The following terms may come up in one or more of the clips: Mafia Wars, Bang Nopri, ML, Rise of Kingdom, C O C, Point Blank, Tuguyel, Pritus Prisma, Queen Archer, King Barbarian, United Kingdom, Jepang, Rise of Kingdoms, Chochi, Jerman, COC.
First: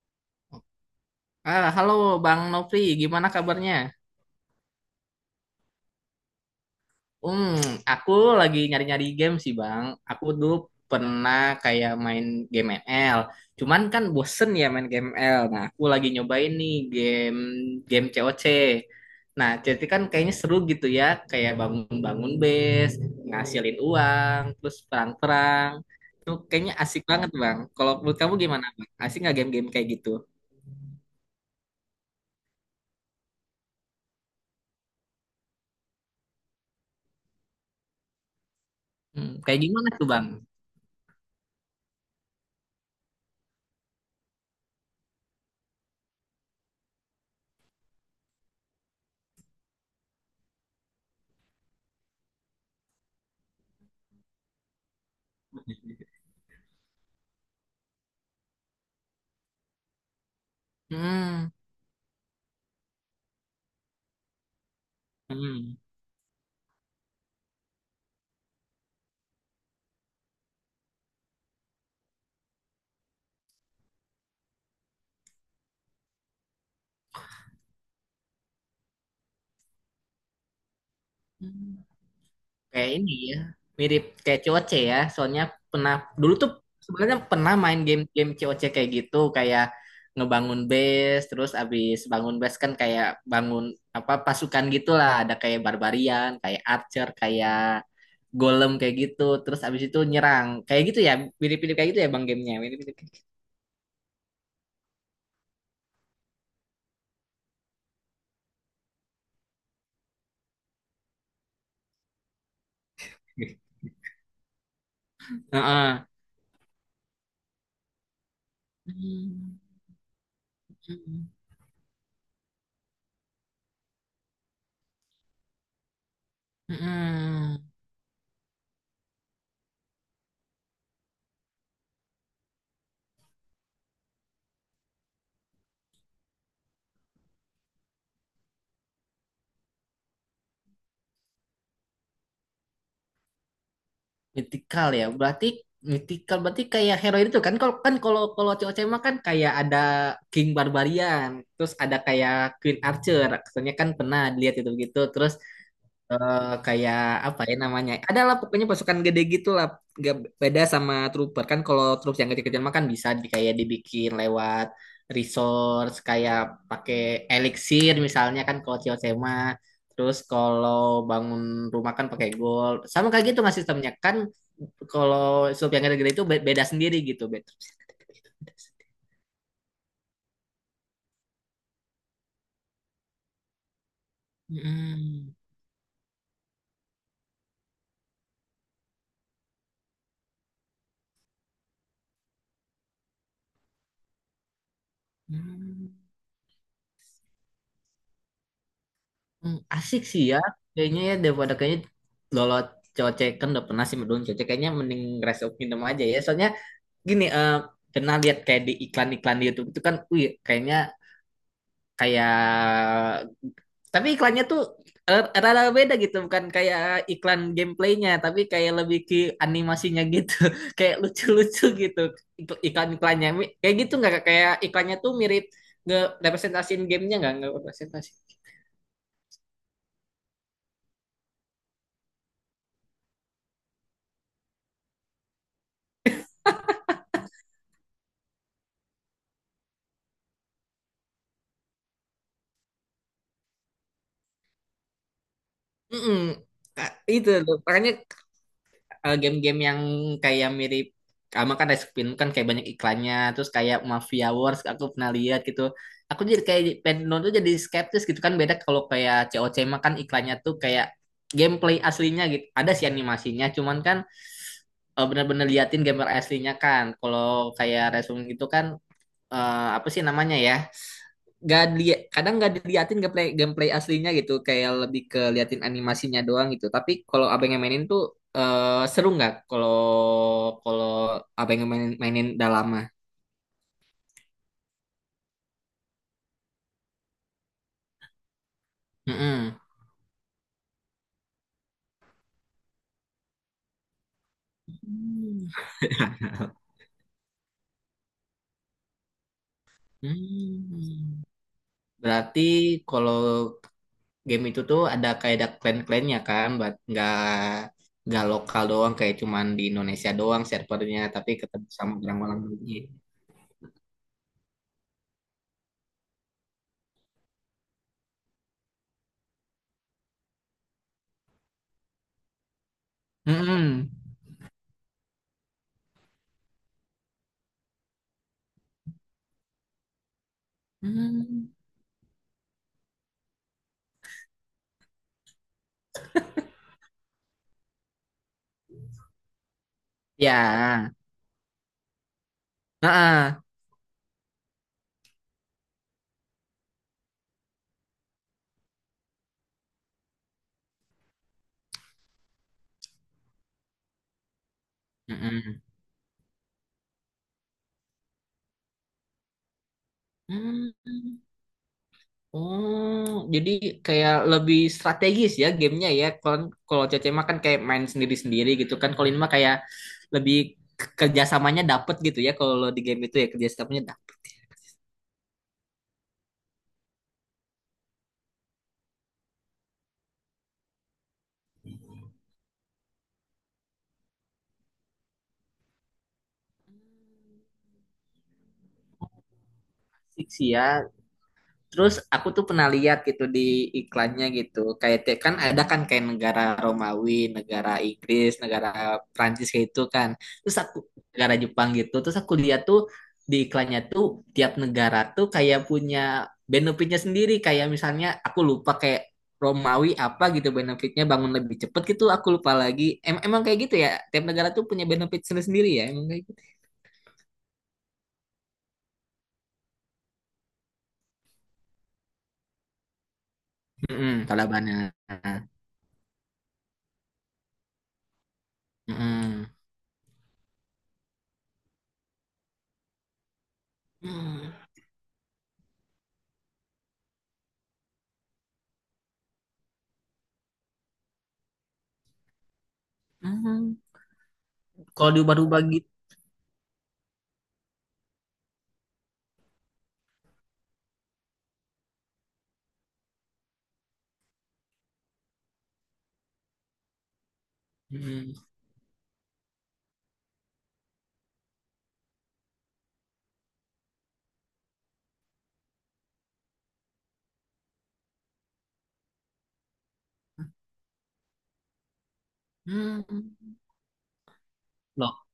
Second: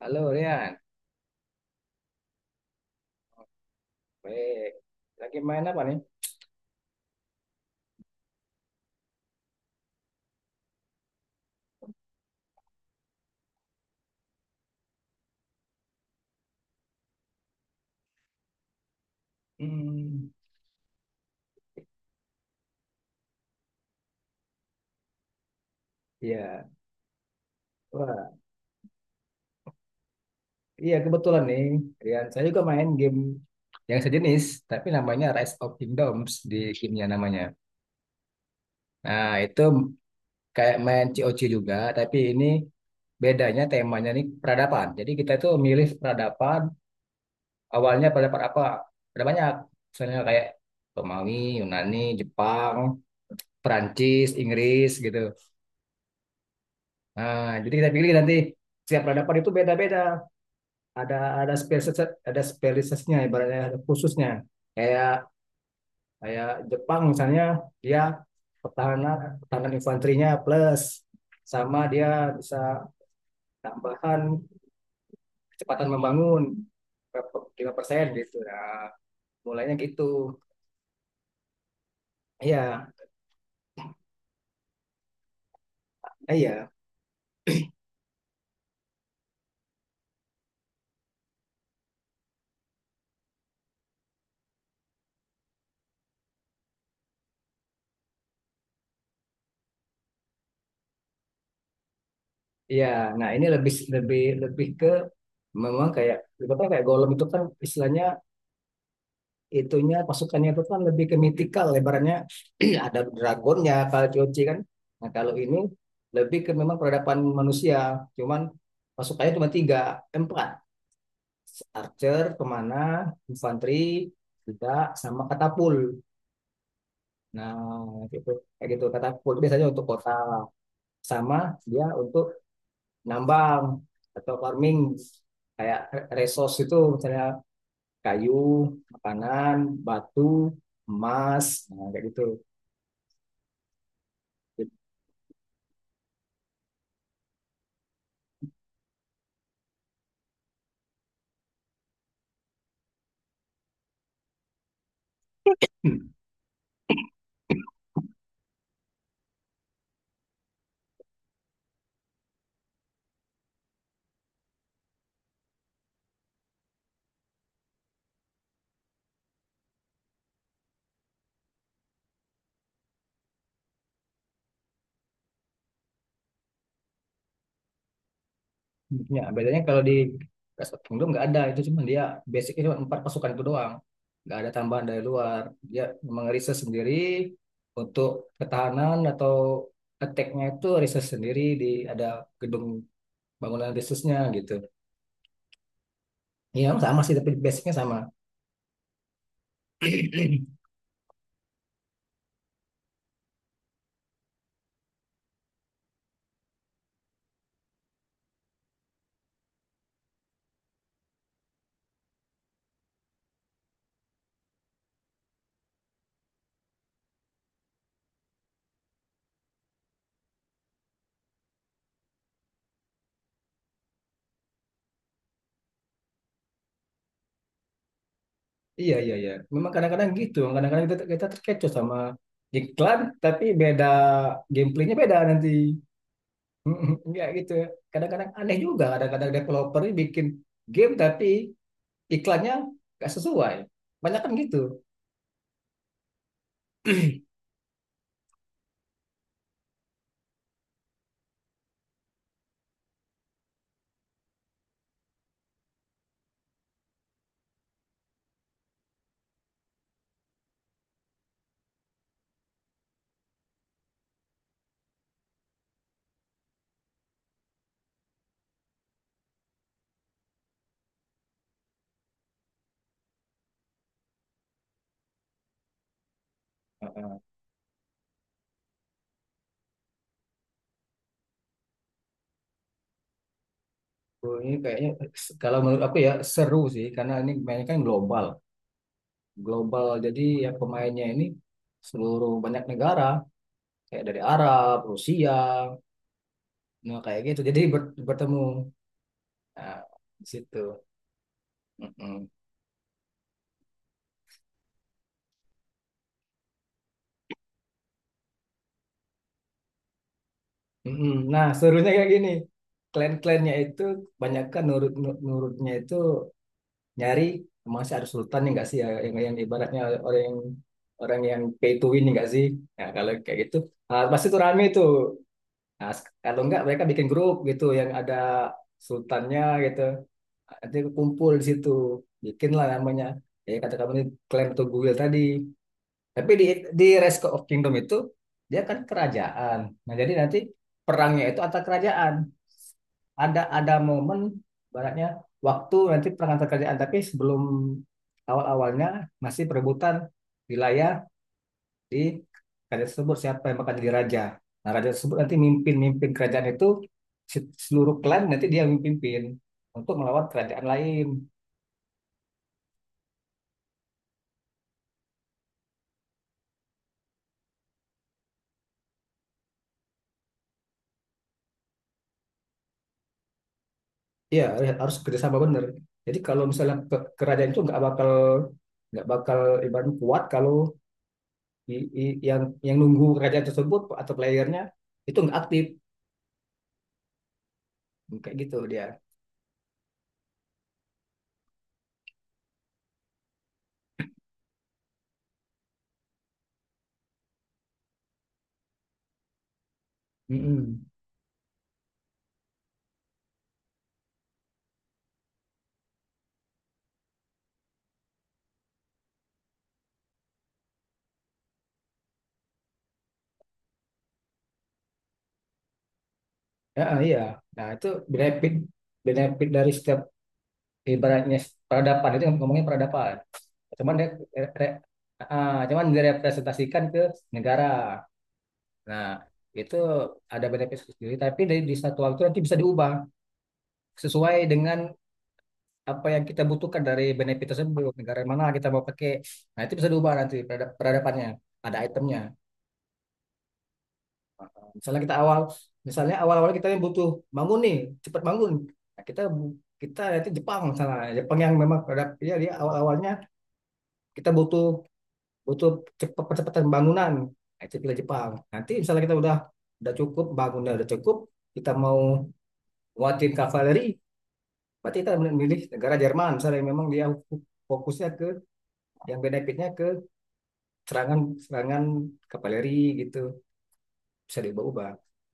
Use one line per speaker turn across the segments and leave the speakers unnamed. Halo Rian,
Ah, halo Bang Nopri, gimana kabarnya?
baik. Lagi main apa nih?
Hmm, aku lagi nyari-nyari game sih Bang. Aku dulu pernah kayak main game ML. Cuman kan bosen ya main game ML. Nah, aku lagi nyobain nih game game C O C. Nah, jadi kan
Hmm,
kayaknya seru gitu ya, kayak bangun-bangun base, ngasilin uang, terus perang-perang. Itu
iya.
kayaknya asik banget Bang. Kalau menurut kamu
Wah,
gimana Bang? Asik nggak game-game kayak gitu?
iya kebetulan nih, Rian. Saya juga main game yang sejenis, tapi namanya Rise of Kingdoms di gamenya namanya. Nah,
Kayak
itu
gimana tuh Bang?
kayak main C O C juga, tapi ini bedanya temanya nih peradaban. Jadi kita itu milih peradaban, awalnya peradaban apa? Ada banyak, misalnya kayak Romawi, Yunani, Jepang, Perancis, Inggris gitu. Nah, jadi kita pilih nanti setiap peradaban itu beda-beda. Ada
Hmm,
ada spesies spesiesnya ibaratnya ada khususnya, kayak kayak Jepang misalnya, dia pertahanan pertahanan infanterinya plus, sama dia bisa tambahan kecepatan membangun lima persen gitu. Nah, mulainya gitu.
hmm.
Iya.
Kayak ini ya, mirip kayak COC ya. Soalnya pernah dulu tuh
Iya,
sebenarnya pernah main game-game COC kayak gitu, kayak ngebangun base, terus abis bangun base kan kayak bangun apa pasukan gitulah, ada kayak barbarian, kayak archer, kayak golem kayak gitu, terus abis itu nyerang. Kayak gitu ya, mirip-mirip kayak gitu ya Bang gamenya.
iya.
Mirip-mirip kayak gitu.
Nah, ini lebih lebih lebih ke memang kayak ibaratnya kayak golem itu kan istilahnya itunya pasukannya itu kan lebih ke mythical lebarannya. Ada dragonnya kalau Chochi kan. Nah, kalau ini
Heeh.
lebih ke memang peradaban manusia, cuman pasukannya cuma
Hmm.
tiga, eh, empat.
Hmm.
Archer kemana, infanteri, tidak sama katapul. Nah,
Hmm.
gitu. Kayak gitu katapul biasanya untuk kota, sama dia untuk nambang atau farming, kayak resource itu misalnya kayu, makanan, batu, emas. Nah, kayak gitu.
Mythical ya. Berarti mythical berarti kayak hero itu kan kalau kalau COC mah kan kayak ada King Barbarian, terus ada kayak Queen Archer. Katanya kan pernah dilihat itu gitu. Terus kayak apa ya namanya? Adalah pokoknya pasukan gede gitu lah. Gak beda sama trooper kan kalau troops yang kecil-kecil makan bisa di, kayak dibikin lewat resource kayak pakai elixir misalnya kan kalau Chiosema. Terus kalau bangun rumah kan pakai gold. Sama kayak gitu nggak sistemnya kan kalau sub yang gede-gede itu beda sendiri gitu. Beda.
Ya, bedanya kalau di United Kingdom nggak ada itu, cuma dia basicnya cuma empat pasukan itu doang, nggak ada tambahan dari
Hmm.
luar. Dia memang riset sendiri untuk ketahanan atau attack-nya itu riset sendiri di, ada gedung bangunan risetnya gitu.
Hmm.
Iya, sama sih tapi basicnya sama.
Asik sih ya. Kayaknya ya daripada kayaknya lolo cocek kan udah pernah sih menurun cocek kayaknya mending Rise of Kingdom aja ya. Soalnya gini pernah lihat kayak di iklan-iklan di YouTube itu kan wih kayaknya kayak tapi iklannya tuh rada beda gitu bukan kayak iklan gameplaynya tapi kayak lebih ke animasinya gitu kayak lucu-lucu gitu iklan-iklannya kayak gitu nggak Kak? Kayak iklannya tuh mirip nge representasiin gamenya nggak representasi.
Iya, iya, iya, memang kadang-kadang gitu, kadang-kadang kita kita terkecoh sama iklan, tapi beda, gameplaynya beda nanti. Ya gitu. Ya. Kadang-kadang aneh juga, kadang-kadang developer ini bikin game tapi iklannya nggak sesuai. Banyak kan gitu.
Mm-mm. Itu loh. Makanya game-game yang kayak mirip sama kan Rice Spin kan kayak banyak iklannya terus kayak Mafia Wars aku pernah lihat gitu, aku jadi kayak pengen nonton jadi skeptis gitu kan beda kalau kayak COC mah kan iklannya tuh kayak gameplay aslinya gitu ada sih animasinya cuman kan bener-bener liatin gamer aslinya kan kalau kayak Resum gitu kan apa sih namanya ya? Gak kadang nggak diliatin gameplay gameplay aslinya gitu, kayak lebih ke liatin animasinya doang gitu. Tapi
Heeh.
kalau abang yang mainin tuh seru nggak? Kalau kalau abang yang mainin, udah lama.
Oh, ini kayaknya, kalau menurut aku ya seru sih karena ini mainnya kan global.
Mm-mm.
Global, jadi ya pemainnya ini seluruh banyak negara, kayak dari Arab, Rusia,
Hmm.
nah kayak gitu. Jadi bertemu, nah, di situ.
Hmm.
Mm-mm.
Berarti kalau game itu tuh ada kayak ada clan-clannya kan, buat nggak lokal doang kayak cuman di Indonesia doang servernya,
Mm-mm.
tapi
Nah,
ketemu
serunya
sama
kayak gini.
orang-orang dunia.
Klan-klannya itu kebanyakan nurut, nurutnya itu nyari, masih ada sultan nih nggak sih ya, yang ibaratnya orang yang, orang yang pay to win nih nggak sih. Nah, kalau kayak gitu,
Hmm.
ah, pasti tuh rame tuh. Nah, kalau nggak mereka bikin grup gitu yang ada sultannya gitu, nanti kumpul di
Hmm.
situ, bikinlah namanya, ya kata kamu ini klaim Tuguyel tadi, tapi di, di Rise of Kingdom itu dia kan kerajaan. Nah, jadi nanti
Ya,
perangnya itu antar kerajaan.
heeh.
Ada momen baratnya waktu nanti perang antar kerajaan, tapi sebelum awal-awalnya masih perebutan wilayah di kerajaan tersebut siapa yang bakal jadi raja. Nah, raja tersebut nanti
Heeh.
mimpin-mimpin kerajaan itu, seluruh klan nanti dia yang untuk melawan kerajaan
Hmm.
lain.
Oh, jadi kayak lebih strategis ya gamenya ya. Kalau kalau Cece mah kan kayak main sendiri-sendiri gitu kan. Kalau ini mah kayak lebih kerjasamanya dapet gitu ya. Kalau di game itu ya kerjasamanya dapet.
Iya, harus kerjasama bener. Jadi kalau misalnya kerajaan itu nggak bakal ibaratnya kuat kalau i- i- yang yang nunggu kerajaan tersebut atau playernya itu nggak aktif, kayak gitu dia.
Asik sih ya. Terus aku tuh pernah lihat gitu di iklannya gitu. Kayak kan ada kan kayak negara Romawi, negara Inggris, negara Prancis kayak itu kan. Terus aku
Mm-mm.
negara Jepang gitu. Terus aku lihat tuh di iklannya tuh tiap negara tuh kayak punya benefitnya sendiri. Kayak misalnya aku lupa kayak Romawi apa gitu benefitnya bangun lebih cepet gitu. Aku lupa lagi. Emang kayak gitu ya. Tiap negara tuh punya benefit sendiri-sendiri ya. Emang kayak gitu.
Ya, iya. Nah itu benefit, benefit dari setiap ibaratnya peradaban itu, ngomongnya peradaban. Cuman dia
Mm-mm,
re- re-
Talibannya.
cuman direpresentasikan ke negara. Nah
Mm-mm.
itu ada benefit sendiri, tapi dari di satu waktu nanti bisa diubah sesuai
Hmm.
dengan apa yang kita butuhkan dari benefit tersebut, negara yang mana kita mau pakai. Nah, itu bisa diubah nanti peradabannya, ada itemnya.
Hmm.
Misalnya
Kalau
kita awal,
diubah-ubah gitu.
misalnya awal-awal kita yang butuh bangun nih, cepat bangun. Nah, kita nanti Jepang misalnya, Jepang yang memang peradap ya, dia awal-awalnya kita butuh, butuh cepat percepatan bangunan. Nah, itu pilih Jepang.
Mm.
Nanti misalnya kita udah cukup, bangunnya udah cukup, kita mau nguatin kavaleri, berarti kita memilih negara Jerman misalnya yang memang dia fokusnya ke, yang benefitnya ke serangan, serangan kavaleri
Hmm.
gitu, bisa diubah-ubah.
Loh,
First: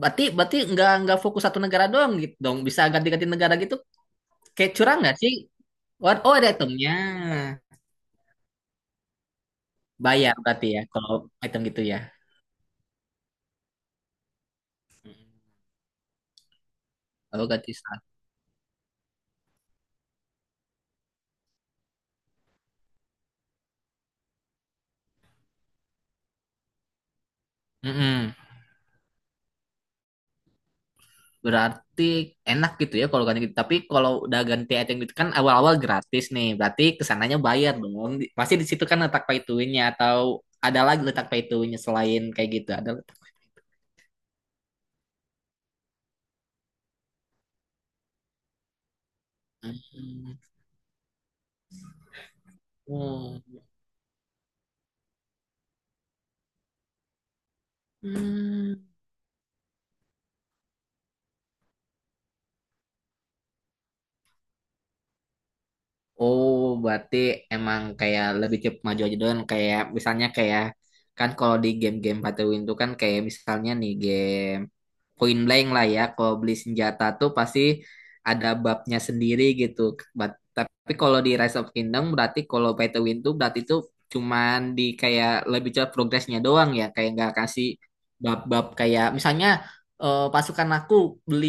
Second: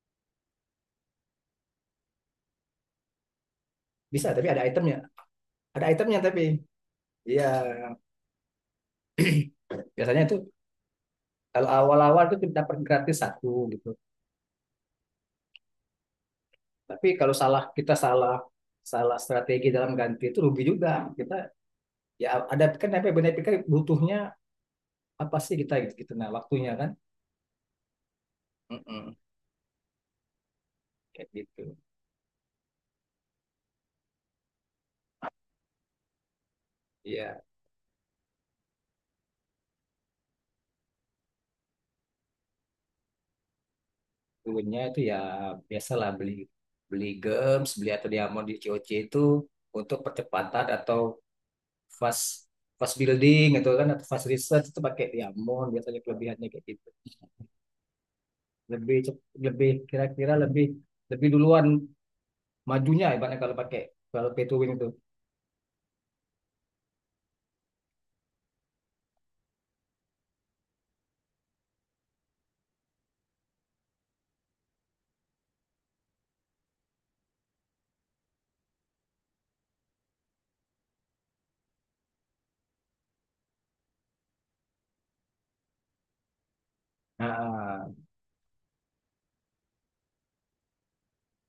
berarti berarti nggak fokus satu negara doang gitu dong. Bisa ganti-ganti negara gitu.
Bisa, tapi ada
Kayak
itemnya.
curang nggak sih?
Ada
What,
itemnya,
oh,
tapi
ada itemnya.
iya biasanya itu,
Bayar berarti ya kalau item
kalau
gitu ya.
awal-awal itu kita dapat gratis satu gitu, tapi kalau
Kalau
salah,
ganti
kita
status.
salah salah strategi dalam ganti itu rugi juga kita. Ya ada kan, tapi benar-benar kan butuhnya apa sih kita gitu, gitu. Nah waktunya kan,
Mm-mm.
Mm-mm. Kayak gitu.
Berarti enak gitu ya kalau ganti gitu. Tapi kalau udah ganti item gitu kan awal-awal gratis nih. Berarti kesananya
Iya,
bayar dong. Pasti di situ kan letak pay to win-nya, atau ada lagi letak pay to win-nya selain kayak gitu. Ada letak.
dulunya itu ya biasalah beli, beli gems, beli atau diamond di COC itu untuk
Hmm.
percepatan atau fast fast
Oh.
building gitu kan, atau fast research itu pakai Diamond biasanya, kelebihannya kayak gitu.
Hmm.
Lebih kira-kira lebih, lebih duluan majunya ibaratnya kalau pakai, kalau pay to win itu.
Oh, berarti emang kayak lebih cepat maju aja doang. Kayak misalnya kayak kan kalau di game-game Battle Win itu kan kayak misalnya nih game point blank lah ya, kalau beli senjata tuh pasti ada babnya sendiri gitu. Tapi kalau di Rise of Kingdom berarti kalau pay to win tuh berarti tuh cuman di kayak lebih cepat progresnya doang ya, kayak nggak kasih
Nah,
bab-bab kayak misalnya pasukan aku beli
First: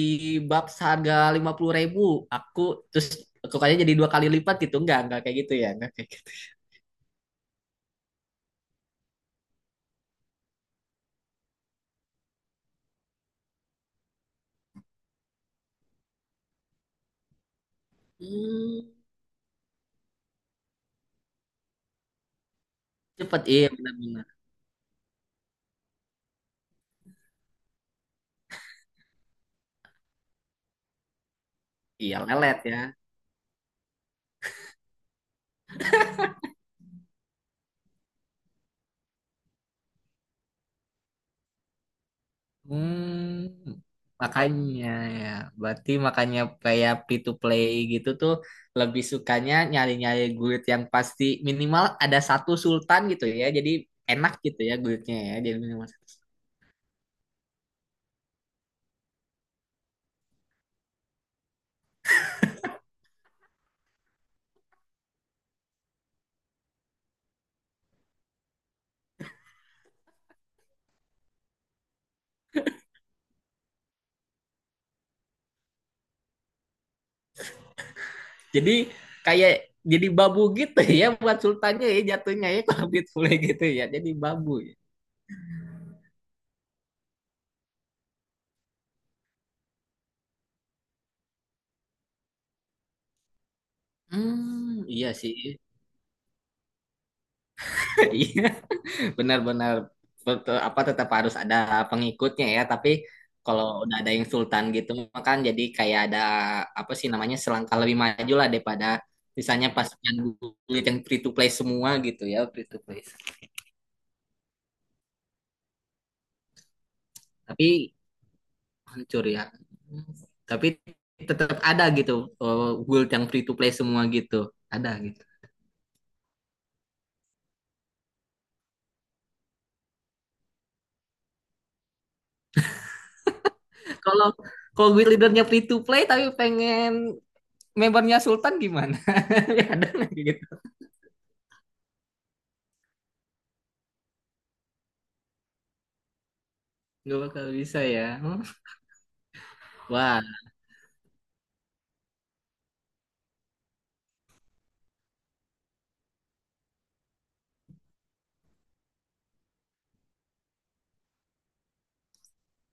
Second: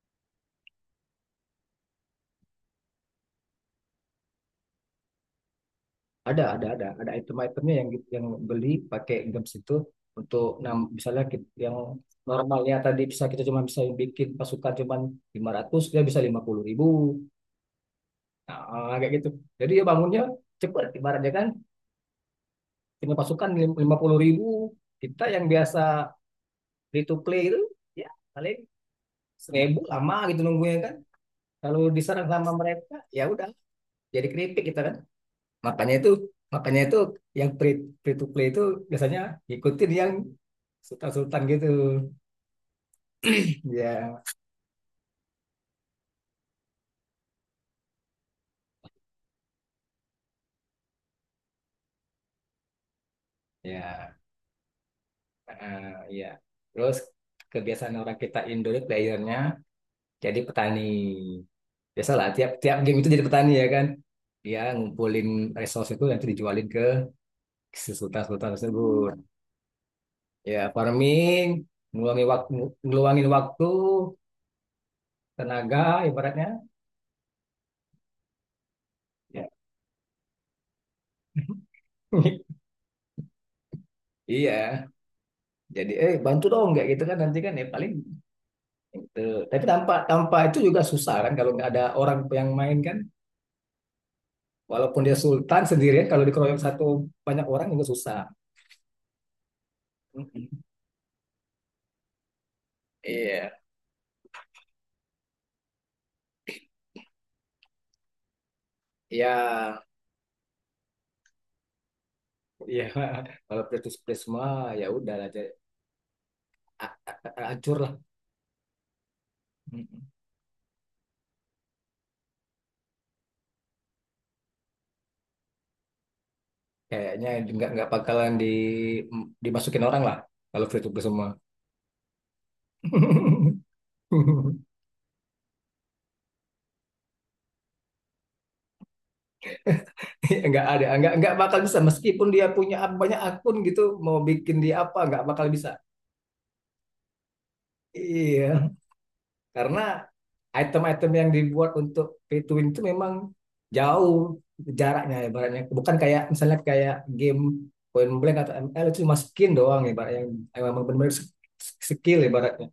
bab seharga 50 ribu, aku terus tukangnya jadi dua kali lipat gitu, nggak kayak gitu ya nggak kayak gitu.
ada ada item-itemnya yang beli pakai games itu untuk, nah, misalnya yang normalnya tadi bisa kita cuma bisa bikin pasukan cuman lima ratus, dia bisa lima puluh ribu.
Hmm,
Nah, kayak gitu. Jadi ya bangunnya cepet ibaratnya kan, punya
cepet
pasukan
iya
lima puluh
benar-benar
ribu. Kita yang biasa free to play itu ya paling seribu, lama gitu nunggunya kan, kalau
iya
diserang sama
lelet ya.
mereka ya udah, jadi keripik kita kan. Makanya itu makanya itu yang free, free to play itu biasanya ikutin yang sultan-sultan gitu.
Hmm,
Ya.
makanya ya, berarti makanya kayak free to play gitu tuh lebih sukanya nyari-nyari guild yang pasti minimal ada satu sultan gitu ya. Jadi
Ya,
enak gitu ya guildnya ya. Jadi minimal satu.
ya. Terus kebiasaan orang kita Indo itu playernya jadi petani, biasalah tiap tiap game itu jadi petani ya kan, dia ngumpulin resource itu nanti dijualin ke si sultan-sultan tersebut. Ya, farming, ngeluangin waktu, ngeluangin waktu, tenaga ibaratnya.
Jadi
Ya.
kayak jadi babu gitu ya buat sultannya ya jatuhnya ya kalau free to play gitu ya. Jadi babu ya.
Iya, jadi bantu dong kayak gitu kan, nanti kan ya paling gitu. Tapi tanpa tanpa itu juga susah kan kalau nggak ada orang yang main kan.
Hmm,
Walaupun
iya
dia
sih.
sultan sendirian, kalau dikeroyok satu banyak orang juga susah.
Iya. Benar-benar
Mm-mm.
apa tetap harus ada pengikutnya ya, tapi
Iya,
kalau udah ada yang sultan gitu kan jadi kayak ada apa sih namanya selangkah lebih maju lah daripada
iya,
misalnya pasukan gulit yang free to play semua gitu ya free to
iya.
play
Kalau Pritus Prisma ya udah aja, acur
tapi
lah.
hancur ya,
Mm-mm.
tapi tetap ada gitu guild yang free to play semua gitu ada gitu
Kayaknya nggak bakalan dimasukin orang lah kalau Pritus Prisma.
kalau kalau guild leadernya free to play tapi pengen membernya sultan gimana ada nggak gitu
Nggak ada, nggak bakal bisa, meskipun dia punya banyak akun gitu mau bikin, dia apa nggak bakal bisa.
nggak bakal bisa ya. Hmm.
Iya, karena
Wah.
item-item yang dibuat untuk pay to win itu memang jauh jaraknya ibaratnya. Bukan kayak misalnya kayak game Point Blank atau ML itu cuma skin doang ibaratnya, yang memang benar-benar skill ibaratnya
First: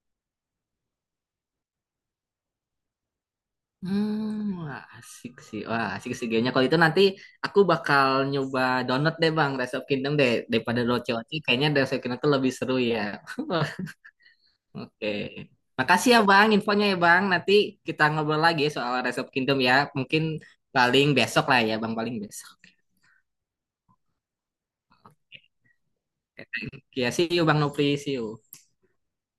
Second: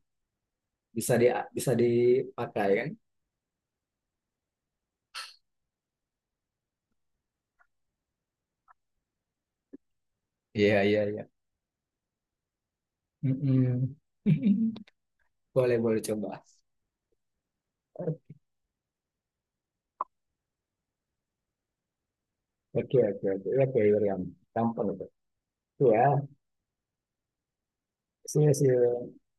bisa di, bisa dipakai kan.
Wah asik sih. Wah, asik sih kayaknya. Kalau itu nanti aku bakal nyoba download deh Bang, Rise of Kingdom deh. Daripada
Iya, iya, iya.
Roche-Oce, kayaknya Rise of Kingdom tuh lebih seru ya.
Mm-mm.
Oke.
Boleh, boleh
Makasih ya
coba.
Bang, infonya ya Bang. Nanti kita ngobrol lagi soal Rise of Kingdom ya. Mungkin paling besok lah ya Bang, paling besok.
Ok, ok, ok, ok, Adrián. Tan pronto. Tú, ah,
Oke, see you Bang Nopri, see
Sí,
you.
sí,